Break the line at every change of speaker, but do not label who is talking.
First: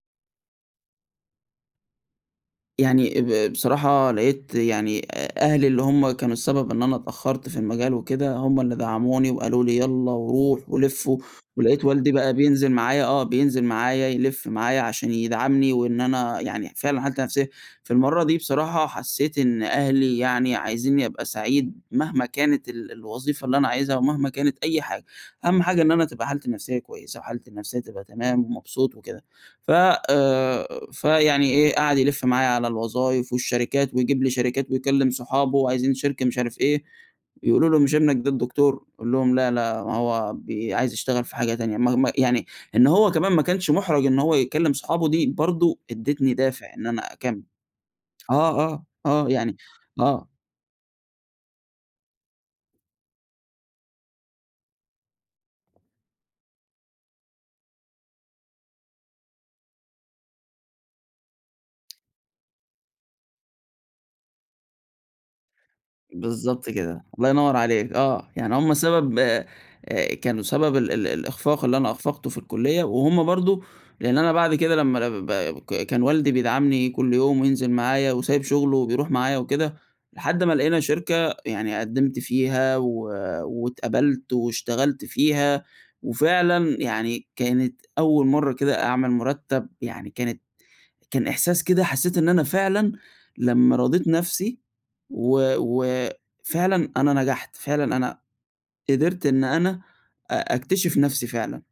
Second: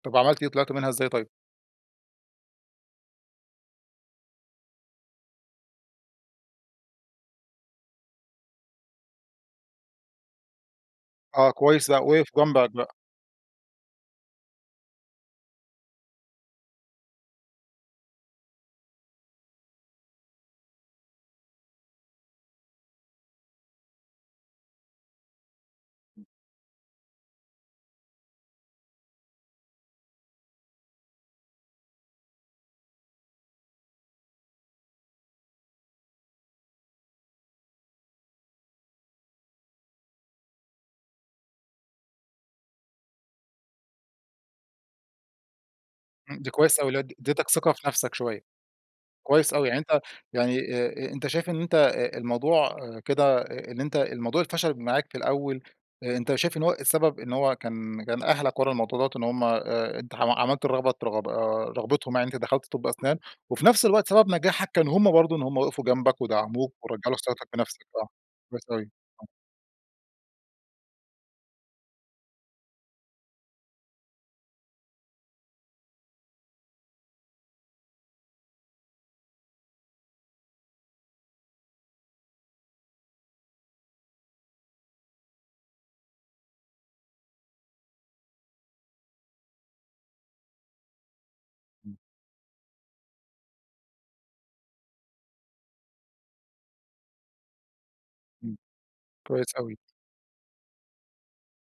طب عملت إيه، طلعت منها إزاي طيب؟
يعني اآ ب بصراحة لقيت يعني أ أهلي اللي هم كانوا السبب إن أنا اتأخرّت في المجال وكده، هم اللي دعموني وقالوا لي يلّا، وروح، ولِف، و
آه
ولقيت
كويس، لأ
والدي
وقف
بقى
جنبك
بينزل
بقي.
معايا آه، بينزل معايا يلف معايا عشان يدعمني، وإن أنا يعني فعلًا حتي نفسيًا. في المرة دي بصراحة حسّيت إن أهلي يعني عايزنني أبقى سعيد مهما كانت ال الوظيفة اللي أنا عايزها، ومهما كانت أي حاجة. أهم حاجة إن أنا تبقى حالتي النفسية كويسة، وحالتي النفسية تبقى تمام، ومبسوط وكده. ف آآ فيعني إيه، قعد يلف معايا على الوظايف، والشركات. ويجيب لي شركات، ويكلم صحابه، وعايزين شركة مش عارف إيه. يقولوا له: "مش إبنك ده الدكتور؟" يقول لهم: "لأ، لأ، ما هو بي عايز يشتغل في حاجة تانية." ما ما يعني إن هو كمان ما كانش مُحرَج إن هو يكلّم صحابه، دي برضه ادّيتني
إمم. دي
دافع
كويس أوي
إن
اللي هو اد
أنا أكمّل.
اديتك ثقة في نفسك شوية.
آه، آه. آه،
كويس
يعني
أوي، يعني أنت
آه.
يعني آآ أ أنت شايف إن أنت آآ الموضوع كده إن أنت الموضوع الفشل معاك في الأول، أنت شايف إن هو السبب إن هو كان كان أهلك ورا الموضوع دوّة، إن هم آآ أنت حم عملت الرغبة ت رغب آآ رغبتهم يعني، إن أنت دخلت طب أسنان، وفي نفس الوقت سبب نجاحك كان هم برضه، إن هم وقفوا جنبك،
بالضبط
ودعموك،
كده،
ورجعوا لك
الله
ثقتك
ينور
في نفسك
عليك
صح.
آه. يعني
ده
هم
صحيح.
سبب
آه.
آآ آآ كانوا سبب ال ال الإخفاق اللي أنا أخفقته في الكلية، وهم برضه لإن أنا بعد كده لما أنا بابقى ب كان والدي بيدعمني كل يوم، وينزل معايا، وسايب شُغله، وبيروح معايا وكده، لحد ما لقينا شركة يعني قدّمت فيها، و واتقبلت، واشتغلت فيها. وفعلًا يعني كانت أول مرة كده أعمل مرتب يعني كانت كان إحساس كده
إمم.
حسّيت إن أنا فعلًا لما رَضيت نفسي، و وفعلًا أنا نجحت، فعلًا أنا
إمم.
قدرت إن
كويس
أنا
أوي.
أ أكتشف نفسي فعلًا.